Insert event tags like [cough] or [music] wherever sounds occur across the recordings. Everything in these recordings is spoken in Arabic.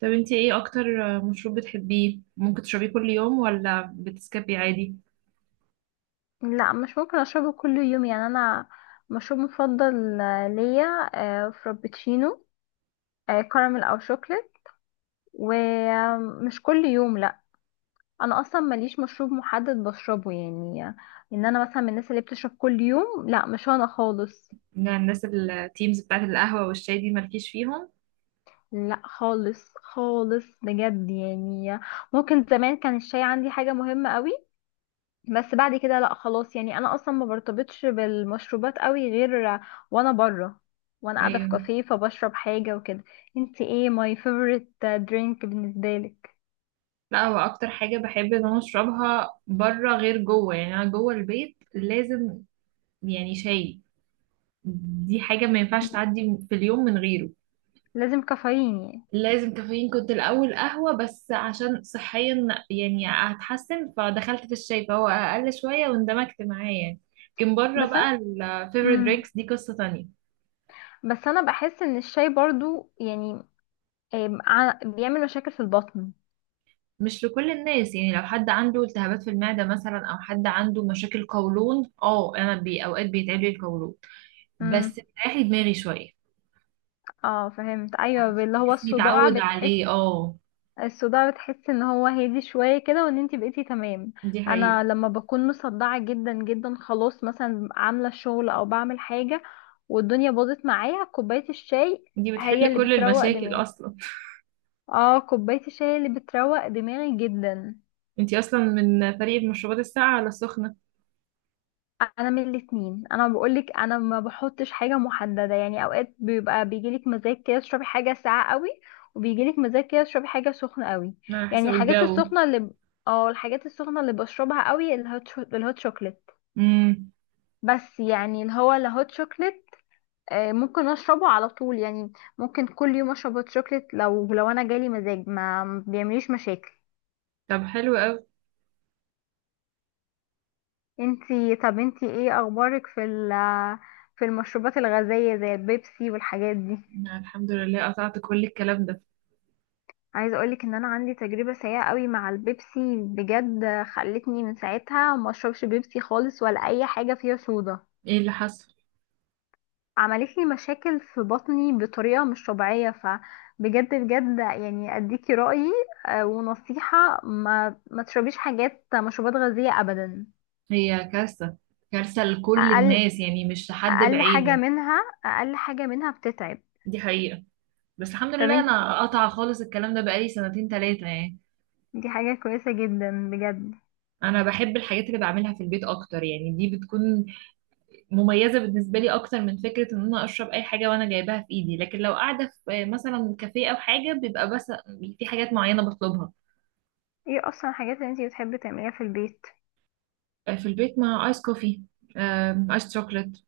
طب، انت ايه اكتر مشروب بتحبيه؟ ممكن تشربيه كل يوم ولا بتسكبي عادي؟ لا مش ممكن اشربه كل يوم. يعني انا مشروب مفضل ليا فرابتشينو، كراميل او شوكليت، ومش كل يوم لا. انا اصلا ماليش مشروب محدد بشربه يعني، ان انا مثلا من الناس اللي بتشرب كل يوم لا، مش انا خالص. ان الناس التيمز بتاعت القهوة والشاي دي مالكيش فيهم؟ لا خالص خالص بجد يعني. ممكن زمان كان الشاي عندي حاجة مهمة قوي، بس بعد كده لا خلاص. يعني انا اصلا ما برتبطش بالمشروبات قوي غير وانا بره وانا قاعده في ايوه. كافيه فبشرب حاجه وكده. انت ايه ماي فيفورت درينك بالنسبه لك؟ لا، هو اكتر حاجة بحب ان انا اشربها بره غير جوه، يعني انا جوه البيت لازم يعني شاي، دي حاجة ما ينفعش تعدي في اليوم من غيره. لازم كافيين يعني. لازم كافيين كنت الاول قهوة، بس عشان صحيا يعني هتحسن، فدخلت في الشاي فهو اقل شوية واندمجت معاه يعني. لكن بره بس انا بقى الفيفوريت مم. درينكس دي قصة تانية. بس انا بحس ان الشاي برضو يعني، بيعمل مشاكل في البطن. مش لكل الناس يعني، لو حد عنده التهابات في المعدة مثلا او حد عنده مشاكل قولون، انا بي اوقات بيتعب لي القولون بس مم. بتريح لي دماغي شوية. اه فهمت، ايوه اللي هو جسمي الصداع اتعود بتحس، عليه، اه. الصداع بتحس ان هو هادي شوية كده، وان انتي بقيتي تمام. دي حقيقة. انا لما بكون مصدعة جدا جدا، خلاص مثلا عاملة شغل او بعمل حاجة والدنيا باظت معايا، كوباية الشاي دي هي بتحل اللي كل بتروق المشاكل دماغي. اصلا. اه كوباية الشاي اللي بتروق دماغي جدا. [laughs] انتي اصلا من فريق المشروبات الساقعة ولا السخنة؟ انا من الاتنين، انا بقولك انا ما بحطش حاجه محدده يعني. اوقات بيبقى بيجيلك مزاج كده تشربي حاجه ساقعه قوي، وبيجيلك مزاج كده تشربي حاجه سخنه قوي. على يعني حسب الحاجات الجو. السخنه اللي الحاجات السخنه اللي بشربها قوي الهوت الهوت شوكليت. امم. بس يعني اللي هو الهوت شوكليت ممكن اشربه على طول يعني. ممكن كل يوم اشرب هوت شوكليت لو انا جالي مزاج ما بيعمليش مشاكل. طب حلو قوي. انتي طب انتي ايه اخبارك في في المشروبات الغازيه زي البيبسي والحاجات دي؟ أنا الحمد لله قطعت كل الكلام ده. عايزه اقولك ان انا عندي تجربه سيئه قوي مع البيبسي بجد. خلتني من ساعتها ما اشربش بيبسي خالص، ولا اي حاجه فيها صودا. ايه اللي حصل؟ عملت لي مشاكل في بطني بطريقه مش طبيعيه، فبجد بجد يعني اديكي رايي ونصيحه ما تشربيش حاجات مشروبات غازيه ابدا. هي كارثة، كارثة لكل اقل الناس يعني، مش لحد اقل حاجه بعينه. منها اقل حاجه منها بتتعب. دي حقيقة. بس الحمد طب لله انت، انا قطع خالص الكلام ده بقالي سنتين تلاتة يعني. دي حاجه كويسه جدا بجد. انا بحب الحاجات اللي بعملها في البيت اكتر يعني، دي بتكون مميزة بالنسبة لي اكتر من فكرة ان انا اشرب اي حاجة وانا جايباها في ايدي. لكن لو قاعدة في مثلا كافيه او حاجة بيبقى بس في حاجات معينة بطلبها. ايه اصلا الحاجات اللي انت بتحبي تعمليها في البيت؟ في البيت مع ايس كوفي، ايس شوكليت.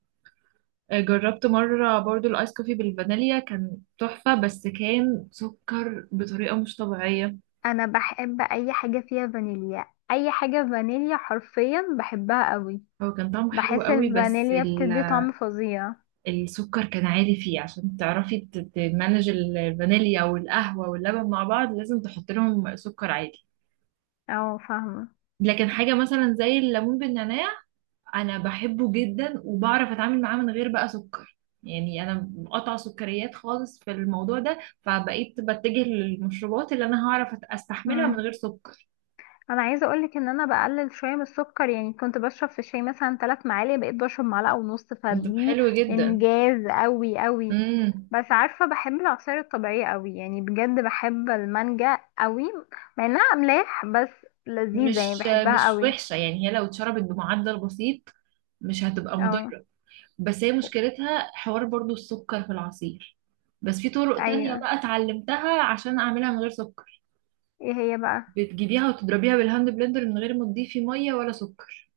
جربت مرة برضو الايس كوفي بالفانيليا، كان تحفة بس كان سكر بطريقة مش طبيعية. انا بحب اي حاجه فيها فانيليا. اي حاجه فانيليا حرفيا بحبها قوي. هو كان طعمه حلو بحس قوي، بس الفانيليا بتدي طعم فظيع. السكر كان عالي فيه. عشان تعرفي تمانج الفانيليا والقهوة واللبن مع بعض لازم تحط لهم سكر عادي. اه فاهمه. لكن حاجة مثلا زي الليمون بالنعناع، أنا بحبه جدا وبعرف أتعامل معاه من غير بقى سكر. يعني أنا مقطعة سكريات خالص في الموضوع ده، فبقيت بتجه للمشروبات اللي أنا هعرف أستحملها من امم، غير سكر. انا عايزه اقولك ان انا بقلل شويه من السكر. يعني كنت بشرب في الشاي مثلا 3 معالق، بقيت بشرب معلقه ونص، طب فدي حلو جدا. انجاز قوي قوي. امم. بس عارفه بحب العصاير الطبيعيه قوي يعني. بجد بحب المانجا قوي، مع انها املاح بس لذيذه يعني مش بحبها مش قوي. وحشة يعني، هي لو اتشربت بمعدل بسيط مش هتبقى اه، مضرة. بس هي مشكلتها حوار برضو السكر في العصير. بس في طرق تانية ايوه. بقى اتعلمتها عشان اعملها من غير سكر. ايه هي بقى؟ بتجيبيها وتضربيها بالهاند بلندر من غير ما تضيفي مية ولا سكر،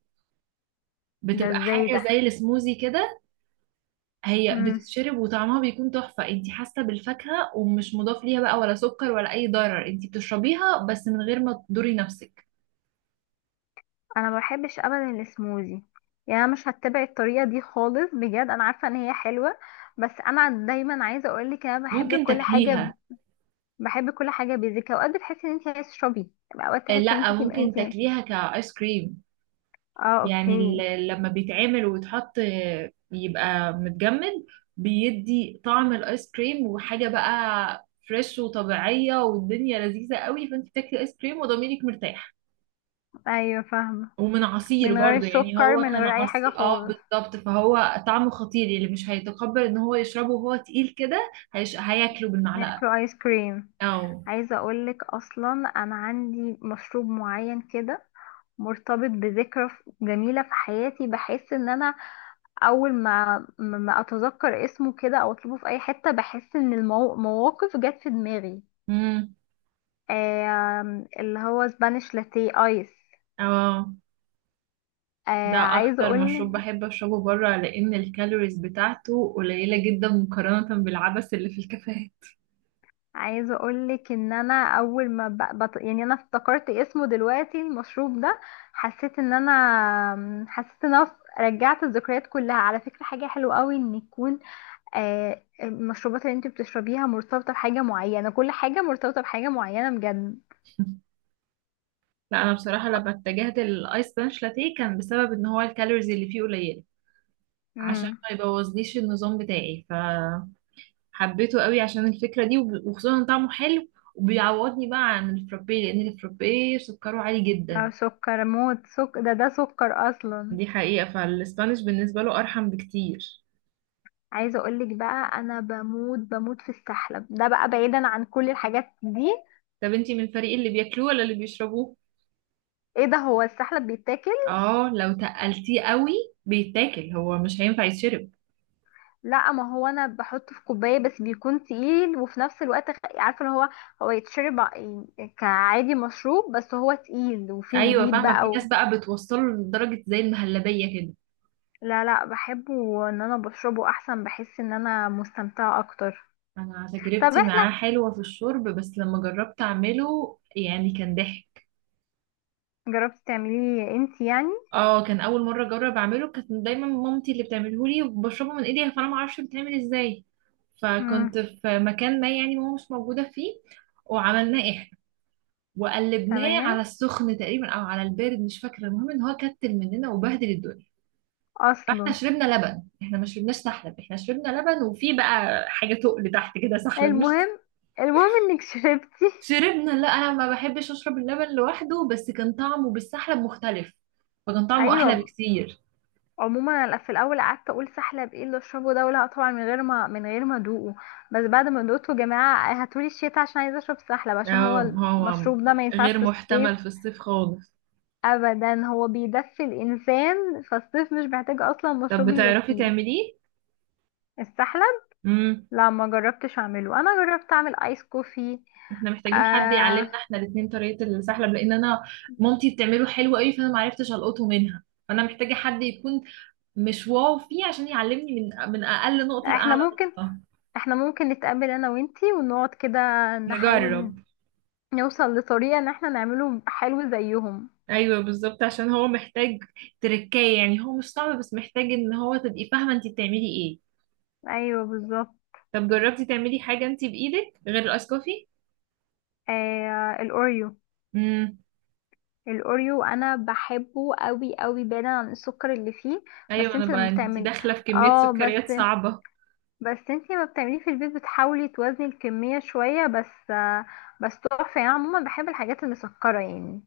ده بتبقى ازاي حاجة ده؟ زي السموزي كده. هي مم. بتتشرب وطعمها بيكون تحفة، انتي حاسة بالفاكهة ومش مضاف ليها بقى ولا سكر ولا اي ضرر، انتي بتشربيها بس من غير ما تضري نفسك. انا ما بحبش ابدا السموزي. يعني انا مش هتبع الطريقه دي خالص بجد. انا عارفه ان هي حلوه، بس انا دايما عايزه اقول لك انا بحب ممكن كل حاجه تاكليها. ب... بحب كل حاجه بيزك. اوقات بتحسي ان انت عايزه تشربي، اوقات تحسي ان لا، ممكن انت. تاكليها كايس كريم. اه يعني اوكي. لما بيتعمل ويتحط يبقى متجمد، بيدي طعم الايس كريم وحاجة بقى فريش وطبيعية والدنيا لذيذة قوي، فانت بتاكلي ايس كريم وضميرك مرتاح. ايوه فاهمه، ومن عصير من غير برضو يعني، سكر هو من كان غير اي حاجه عصير خالص، بالظبط، فهو طعمه خطير. اللي مش هيتقبل ان هو يشربه وهو تقيل كده هياكله بالمعلقة بياكلوا ايس كريم. او. عايزه اقول لك اصلا انا عندي مشروب معين كده مرتبط بذكرى جميله في حياتي. بحس ان انا اول ما اتذكر اسمه كده او اطلبه في اي حته، بحس ان المواقف جت في دماغي. امم. اللي هو سبانيش لاتيه ايس. اه، ده آه، عايزه اكتر اقول مشروب بحب اشربه بره، لان الكالوريز بتاعته قليله جدا مقارنه بالعبث اللي في الكافيهات. عايزه اقول لك ان انا اول ما ب... بط... يعني انا افتكرت اسمه دلوقتي المشروب ده. حسيت ان انا حسيت ان انا رجعت الذكريات كلها. على فكره حاجه حلوه قوي ان يكون المشروبات اللي انت بتشربيها مرتبطه بحاجه معينه، كل حاجه مرتبطه بحاجه معينه بجد. [laughs] لا، انا بصراحه لما اتجهت للايس بانش لاتيه كان بسبب ان هو الكالوريز اللي فيه قليله، عشان مم. ما يبوظليش النظام بتاعي. فحبيته قوي عشان الفكره دي، وخصوصا إن طعمه حلو، وبيعوضني بقى عن الفرابيه لان الفرابيه سكره عالي جدا. اه سكر موت، سكر ده، ده سكر اصلا. دي حقيقه، فالاسبانيش بالنسبه له ارحم بكتير. عايزه اقولك بقى انا بموت بموت في السحلب ده، بقى بعيدا عن كل الحاجات دي. طب انتي من الفريق اللي بياكلوه ولا اللي بيشربوه؟ ايه ده، هو السحلب بيتاكل؟ اه، لو تقلتيه قوي بيتاكل، هو مش هينفع يتشرب. لا، ما هو انا بحطه في كوبايه بس بيكون تقيل. وفي نفس الوقت عارفه اللي هو، هو يتشرب كعادي مشروب، بس هو تقيل وفيه ايوه، زبيب فاهمه. في بقى ناس و... بقى بتوصله لدرجه زي المهلبيه كده. لا لا، بحبه ان انا بشربه احسن، بحس ان انا مستمتعه اكتر. انا طب تجربتي احنا، معاه حلوه في الشرب، بس لما جربت اعمله يعني كان ضحك. جربتي تعمليه انت يعني؟ اه، كان اول مره اجرب اعمله. كانت دايما مامتي اللي بتعمله لي وبشربه من ايديها، فانا ما اعرفش بيتعمل ازاي. امم. فكنت في مكان ما يعني ماما مش موجوده فيه، وعملناه احنا، وقلبناه على تمام. السخن تقريبا او على البارد مش فاكره. المهم ان هو كتل مننا وبهدل الدنيا. فاحنا اصلا، شربنا لبن، احنا ما شربناش سحلب، احنا شربنا لبن وفي بقى حاجه تقل تحت كده سحلب مش المهم، [laughs] المهم انك شربتي. [laughs] شربنا. لا، انا ما بحبش اشرب اللبن لوحده، بس كان طعمه بالسحلب مختلف، فكان طعمه احلى ايوه. بكتير. عموما انا في الاول قعدت اقول سحلب ايه اللي اشربه ده، ولا طبعا من غير ما ادوقه. بس بعد ما دوقته، يا جماعه هاتولي الشتا عشان عايزه اشرب سحلب، عشان اه، هو هو المشروب ده ما ينفعش غير في الصيف محتمل في الصيف خالص. ابدا. هو بيدفي الانسان، فالصيف مش محتاج اصلا طب مشروب بتعرفي يدفيه. تعمليه؟ السحلب، امم. لا ما جربتش اعمله. انا جربت اعمل ايس كوفي. احنا محتاجين حد آه، يعلمنا احنا الاتنين طريقه السحلب، لان انا مامتي بتعمله حلو قوي، فانا ما عرفتش القطه منها، فانا محتاجه حد يكون مش واو فيه عشان يعلمني من اقل نقطه احنا لاعلى ممكن، نقطه. احنا ممكن نتقابل انا وانتي، ونقعد كده نحاول نجرب. نوصل لطريقة ان احنا نعمله حلو زيهم. ايوه بالظبط، عشان هو محتاج تركاية يعني، هو مش صعب بس محتاج ان هو تبقي فاهمة انت بتعملي ايه. ايوه بالظبط. طب جربتي تعملي حاجة انت بايدك غير الاسكوفي؟ آه، الاوريو. امم. الاوريو انا بحبه قوي قوي، بعيدا عن السكر اللي فيه. ايوه، بس انا انت لما بقى انت بتعملي، داخلة في كمية اه سكريات بس صعبة. بس انتي ما بتعمليه في البيت، بتحاولي توازني الكمية شوية. بس بس تحفة يعني. أنا عموما بحب الحاجات المسكرة يعني،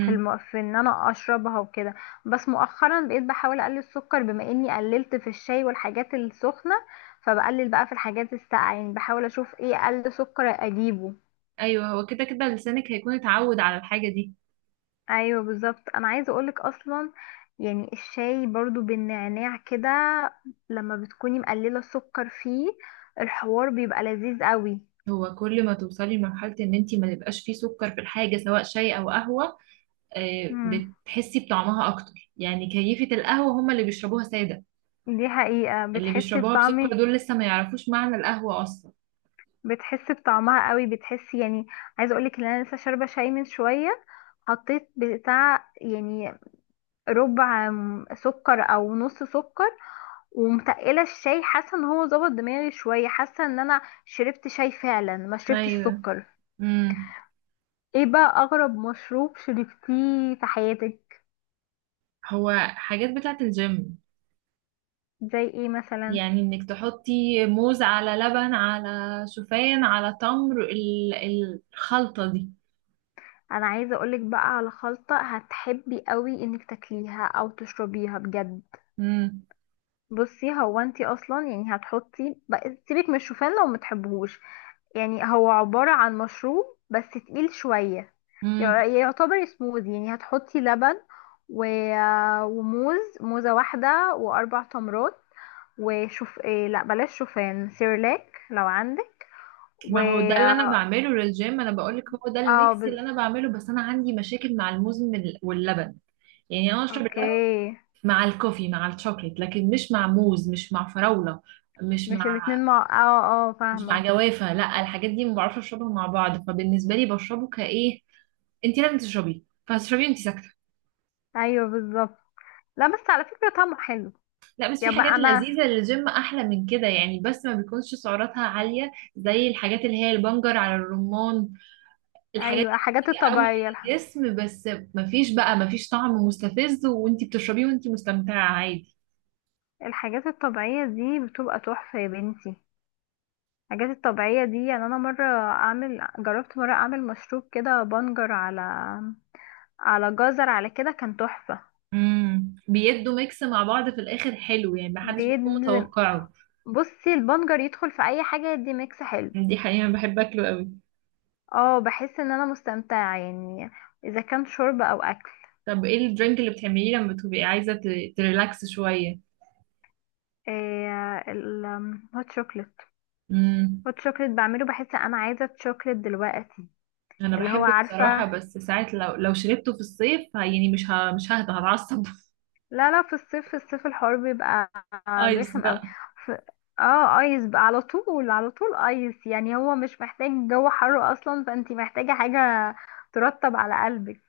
في في ان انا اشربها وكده. بس مؤخرا بقيت بحاول اقلل السكر، بما اني قللت في الشاي والحاجات السخنة، فبقلل بقى في الحاجات الساقعة. يعني بحاول اشوف ايه اقل سكر اجيبه. ايوه، هو كده كده لسانك هيكون اتعود على الحاجة دي. ايوه بالظبط. انا عايزة اقولك اصلا، يعني الشاي برضو بالنعناع كده لما بتكوني مقللة السكر فيه، الحوار بيبقى لذيذ قوي. هو كل ما توصلي لمرحلة ان انت ما يبقاش فيه سكر في الحاجة سواء شاي او قهوة، بتحسي بطعمها اكتر. يعني كيفة القهوة هم اللي بيشربوها سادة، دي حقيقة، اللي بتحسي بيشربوها بسكر بطعمي، دول لسه ما يعرفوش معنى القهوة اصلا. بتحسي بطعمها قوي، بتحسي يعني. عايزة اقولك ان انا لسه شاربة شاي من شوية، حطيت بتاع يعني ربع سكر او نص سكر، ومتقلة الشاي، حاسة ان هو ظبط دماغي شوية، حاسة ان انا شربت شاي فعلا ما شربتش ايوه. سكر. امم. ايه بقى اغرب مشروب شربتيه في حياتك؟ هو حاجات بتاعت الجيم، زي ايه مثلا؟ يعني انك تحطي موز على لبن على شوفان على تمر، الخلطة دي. انا عايزة اقولك بقى على خلطة هتحبي قوي انك تاكليها او تشربيها بجد. امم. بصي هو انتي اصلا، يعني هتحطي بقى، سيبك من الشوفان لو متحبهوش. يعني هو عبارة عن مشروب بس تقيل شوية، امم. يعتبر سموذي. يعني هتحطي لبن و... وموز، موزة واحدة واربع تمرات، وشوف إيه، لا بلاش شوفان، سيرلاك لو عندك، و ما هو ده اللي انا اه بعمله للجيم، انا بقولك هو ده آه، الميكس بز... اللي انا بعمله، بس انا عندي مشاكل مع الموز من واللبن. يعني انا اشرب اللبن اوكي. مع الكوفي مع الشوكليت، لكن مش مع موز، مش مع فراولة، مش مش مع الاتنين مع مش مع فاهمة. جوافة. لا، الحاجات دي ما بعرفش اشربها مع بعض، فبالنسبة لي بشربه كايه، انت لازم تشربيه، فهتشربيه وانت ساكتة. ايوه بالظبط. لا بس على فكرة طعمه حلو. لا، بس في يبقى حاجات انا، لذيذة للجيم احلى من كده يعني، بس ما بيكونش سعراتها عالية زي الحاجات اللي هي البنجر على الرمان. الحاجات ايوه دي حاجات بتيجي قوي الطبيعية. للجسم، بس ما فيش طعم مستفز، وانت بتشربيه وانت مستمتعة عادي. الحاجات الطبيعية دي بتبقى تحفة يا بنتي. الحاجات الطبيعية دي يعني، أنا مرة جربت مرة أعمل مشروب كده بنجر على على جزر على كده، كان تحفة. امم. بيدوا ميكس مع بعض في الاخر حلو يعني، ما حدش بيد بيكون متوقعه. بصي البنجر يدخل في أي حاجة يدي ميكس حلو. دي حقيقة، أنا بحب اكله قوي. اه بحس إن أنا مستمتعة يعني، إذا كان شرب أو أكل. طب ايه الدرينك اللي بتعمليه لما بتبقي عايزة تريلاكس شوية؟ إيه؟ الهوت شوكليت. امم. هوت شوكليت بعمله، بحس أنا عايزة شوكليت دلوقتي. انا اللي هو بحبه بصراحة، عارفة، بس ساعات لو شربته في الصيف يعني مش ههدى، هتعصب. [laughs] لا لا، في الصيف، في الصيف الحوار بيبقى ايس رخم قوي. بقى. ف... اه ايس بقى، على طول على طول ايس. يعني هو مش محتاج جو حر اصلا، فانتي محتاجة حاجة ترطب على قلبك.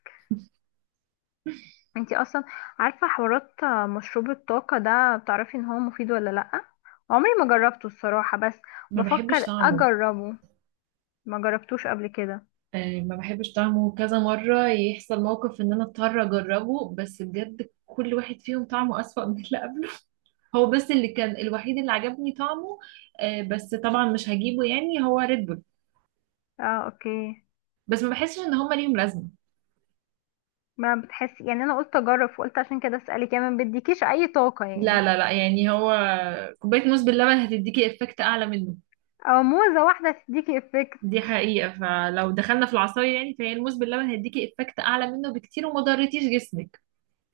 انتي اصلا عارفة حوارات مشروب الطاقة ده؟ بتعرفي ان هو مفيد ولا لأ؟ عمري ما جربته الصراحة، بس ما بحبش بفكر طعمه. اجربه. ما جربتوش قبل كده؟ آه، ما بحبش طعمه. كذا مرة يحصل موقف ان انا اضطر اجربه، بس بجد كل واحد فيهم طعمه اسوأ [laughs] من اللي قبله. هو بس اللي كان الوحيد اللي عجبني طعمه. آه، بس طبعا مش هجيبه، يعني هو ريد بول. اه اوكي. بس ما بحسش ان هما ليهم لازمة. ما بتحسي يعني، انا قلت اجرب وقلت عشان كده اسألك، يعني ما بيديكيش اي طاقة لا، يعني؟ لا، لا، يعني هو كوباية موز باللبن هتديكي افكت اعلى منه. او موزة واحدة تديكي افكت. دي حقيقة، فلو دخلنا في العصاير يعني فهي الموز باللبن هيديكي افكت اعلى منه بكتير، وما ضرتيش جسمك.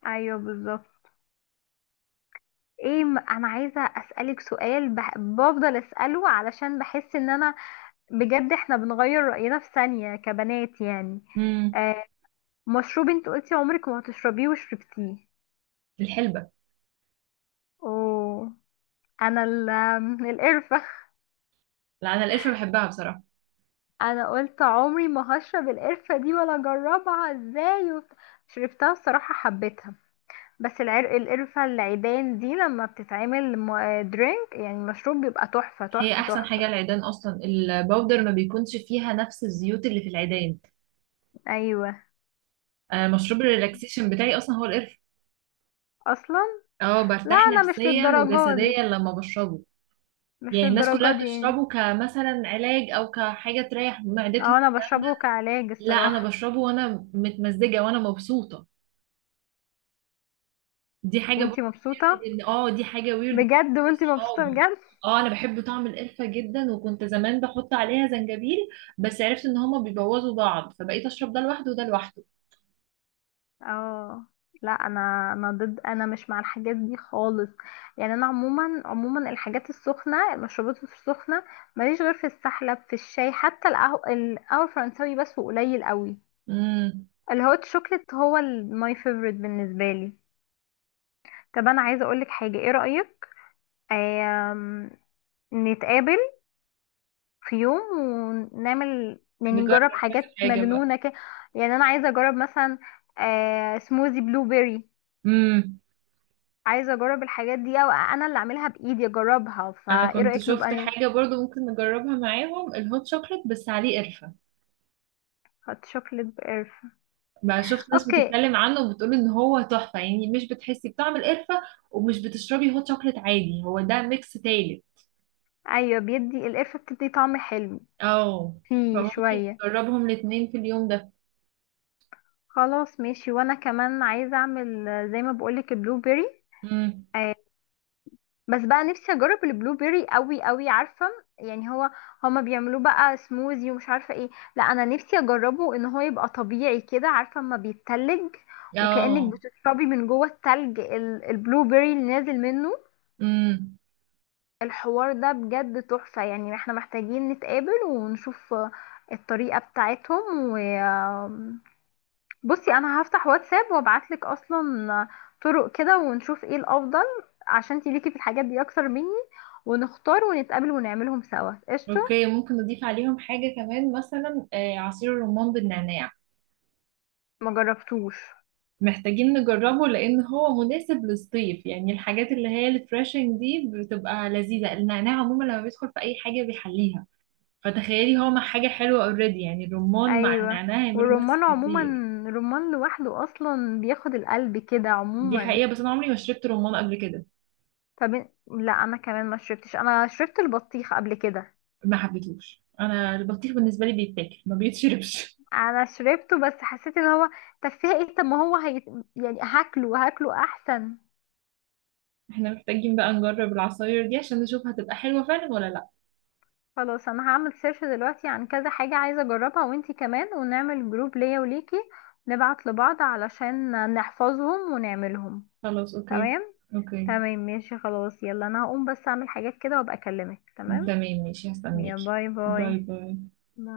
ايوه بالظبط. ايه انا عايزه اسالك سؤال بح... بفضل اساله علشان بحس ان انا بجد احنا بنغير راينا في ثانيه كبنات يعني. امم. آه، مشروب انت قلتي عمرك ما هتشربيه وشربتيه؟ الحلبة. اوه، انا ال... القرفه. [laughs] لا، انا القرفة بحبها بصراحة. انا قلت عمري ما هشرب القرفه دي ولا اجربها ازاي، وبت... شربتها الصراحه حبيتها. بس العرق، القرفه العيدان دي لما بتتعمل درينك يعني مشروب، بيبقى تحفه هي تحفه احسن تحفه. حاجة العيدان، اصلا الباودر ما بيكونش فيها نفس الزيوت اللي في العيدان. ايوه. انا مشروب الريلاكسيشن بتاعي اصلا هو القرفة. اصلا. اه، لا برتاح انا مش نفسيا للدرجة وجسديا دي، لما بشربه. مش يعني الناس للدرجة كلها دي يعني. بتشربه كمثلا علاج او كحاجة تريح معدتهم. اه انا بشربه كعلاج لا، انا الصراحة. بشربه وانا متمزجه وانا مبسوطه، دي حاجه برضه. وانتي مبسوطة؟ ان دي حاجه ويرد بالنسبة بجد وانتي مبسوطة لاصحابي. بجد؟ اه، انا بحب طعم القرفه جدا، وكنت زمان بحط عليها زنجبيل، بس عرفت ان هما بيبوظوا بعض، فبقيت اشرب ده لوحده وده لوحده. اه. لا انا، انا ضد، انا مش مع الحاجات دي خالص. يعني انا عموما عموما الحاجات السخنة، المشروبات السخنة ماليش غير في السحلب، في الشاي، حتى القهوة القهوة الفرنساوي بس، وقليل قوي. امم. الهوت شوكليت هو ماي فيفورت بالنسبة لي. طب انا عايزة اقولك حاجة، ايه رأيك آم، نتقابل في يوم ونعمل، يعني نجرب نجرب كذا حاجات حاجه بقى. مجنونة كده. يعني أنا عايزة أجرب مثلا آه سموزي بلو بيري. امم. عايزة أجرب الحاجات دي أو أنا اللي أعملها بإيدي أجربها، انا فإيه كنت رأيك نبقى؟ شفت حاجه برضو ممكن نجربها معاهم، الهوت شوكليت بس عليه قرفه نحط شوكليت بقرفة؟ بقى. شفت ناس أوكي. بتتكلم عنه وبتقول ان هو تحفه، يعني مش بتحسي بطعم القرفه، ومش بتشربي هوت شوكليت عادي، هو ده ميكس تالت. أيوة بيدي القرفة بتدي طعم حلو اه، فيه فممكن شوية. نجربهم الاتنين في اليوم ده. خلاص ماشي. وأنا كمان عايزة أعمل زي ما بقولك البلو بيري. امم. بس بقى نفسي اجرب البلو بيري قوي قوي، عارفه يعني هو، هما بيعملوه بقى سموزي ومش عارفه ايه. لا انا نفسي اجربه ان هو يبقى طبيعي كده، عارفه اما بيتلج، وكأنك اه. بتشربي من جوه التلج البلو بيري اللي نازل منه. امم. الحوار ده بجد تحفه. يعني احنا محتاجين نتقابل ونشوف الطريقه بتاعتهم و، بصي انا هفتح واتساب وابعتلك اصلا طرق كده ونشوف ايه الافضل، عشان انتي ليكي في الحاجات دي اكتر مني، ونختار ونتقابل ونعملهم سوا قشطه. اوكي، ممكن نضيف عليهم حاجة كمان مثلا عصير الرمان بالنعناع. ما جربتوش. محتاجين نجربه لان هو مناسب للصيف، يعني الحاجات اللي هي الفريشنج دي بتبقى لذيذة. النعناع عموما لما بيدخل في اي حاجة بيحليها، فتخيلي هو مع حاجة حلوة اوريدي. يعني الرمان مع ايوه. النعناع هيعملوا ميكس والرمان عموما، خطير. الرمان لوحده اصلا بياخد القلب كده دي عموما. حقيقة، بس انا عمري ما شربت رمان قبل كده. طب لا انا كمان ما شربتش، انا شربت البطيخ قبل كده. ما حبيتهوش، انا البطيخ بالنسبة لي بيتاكل ما بيتشربش. انا شربته بس حسيت ان هو تفاهه. طب ما هو هي... يعني هاكله، هاكله احسن. احنا محتاجين بقى نجرب العصاير دي عشان نشوف هتبقى حلوة فعلا ولا لا. خلاص انا هعمل سيرش دلوقتي عن كذا حاجة عايزة اجربها، وانتي كمان، ونعمل جروب ليا وليكي نبعت لبعض علشان نحفظهم ونعملهم. خلاص، اوكي. تمام. اوكي، تمام ماشي، خلاص يلا انا هقوم بس اعمل حاجات كده وابقى اكلمك. تمام. تمام، ماشي، يا هستناكي. باي باي باي. باي. باي.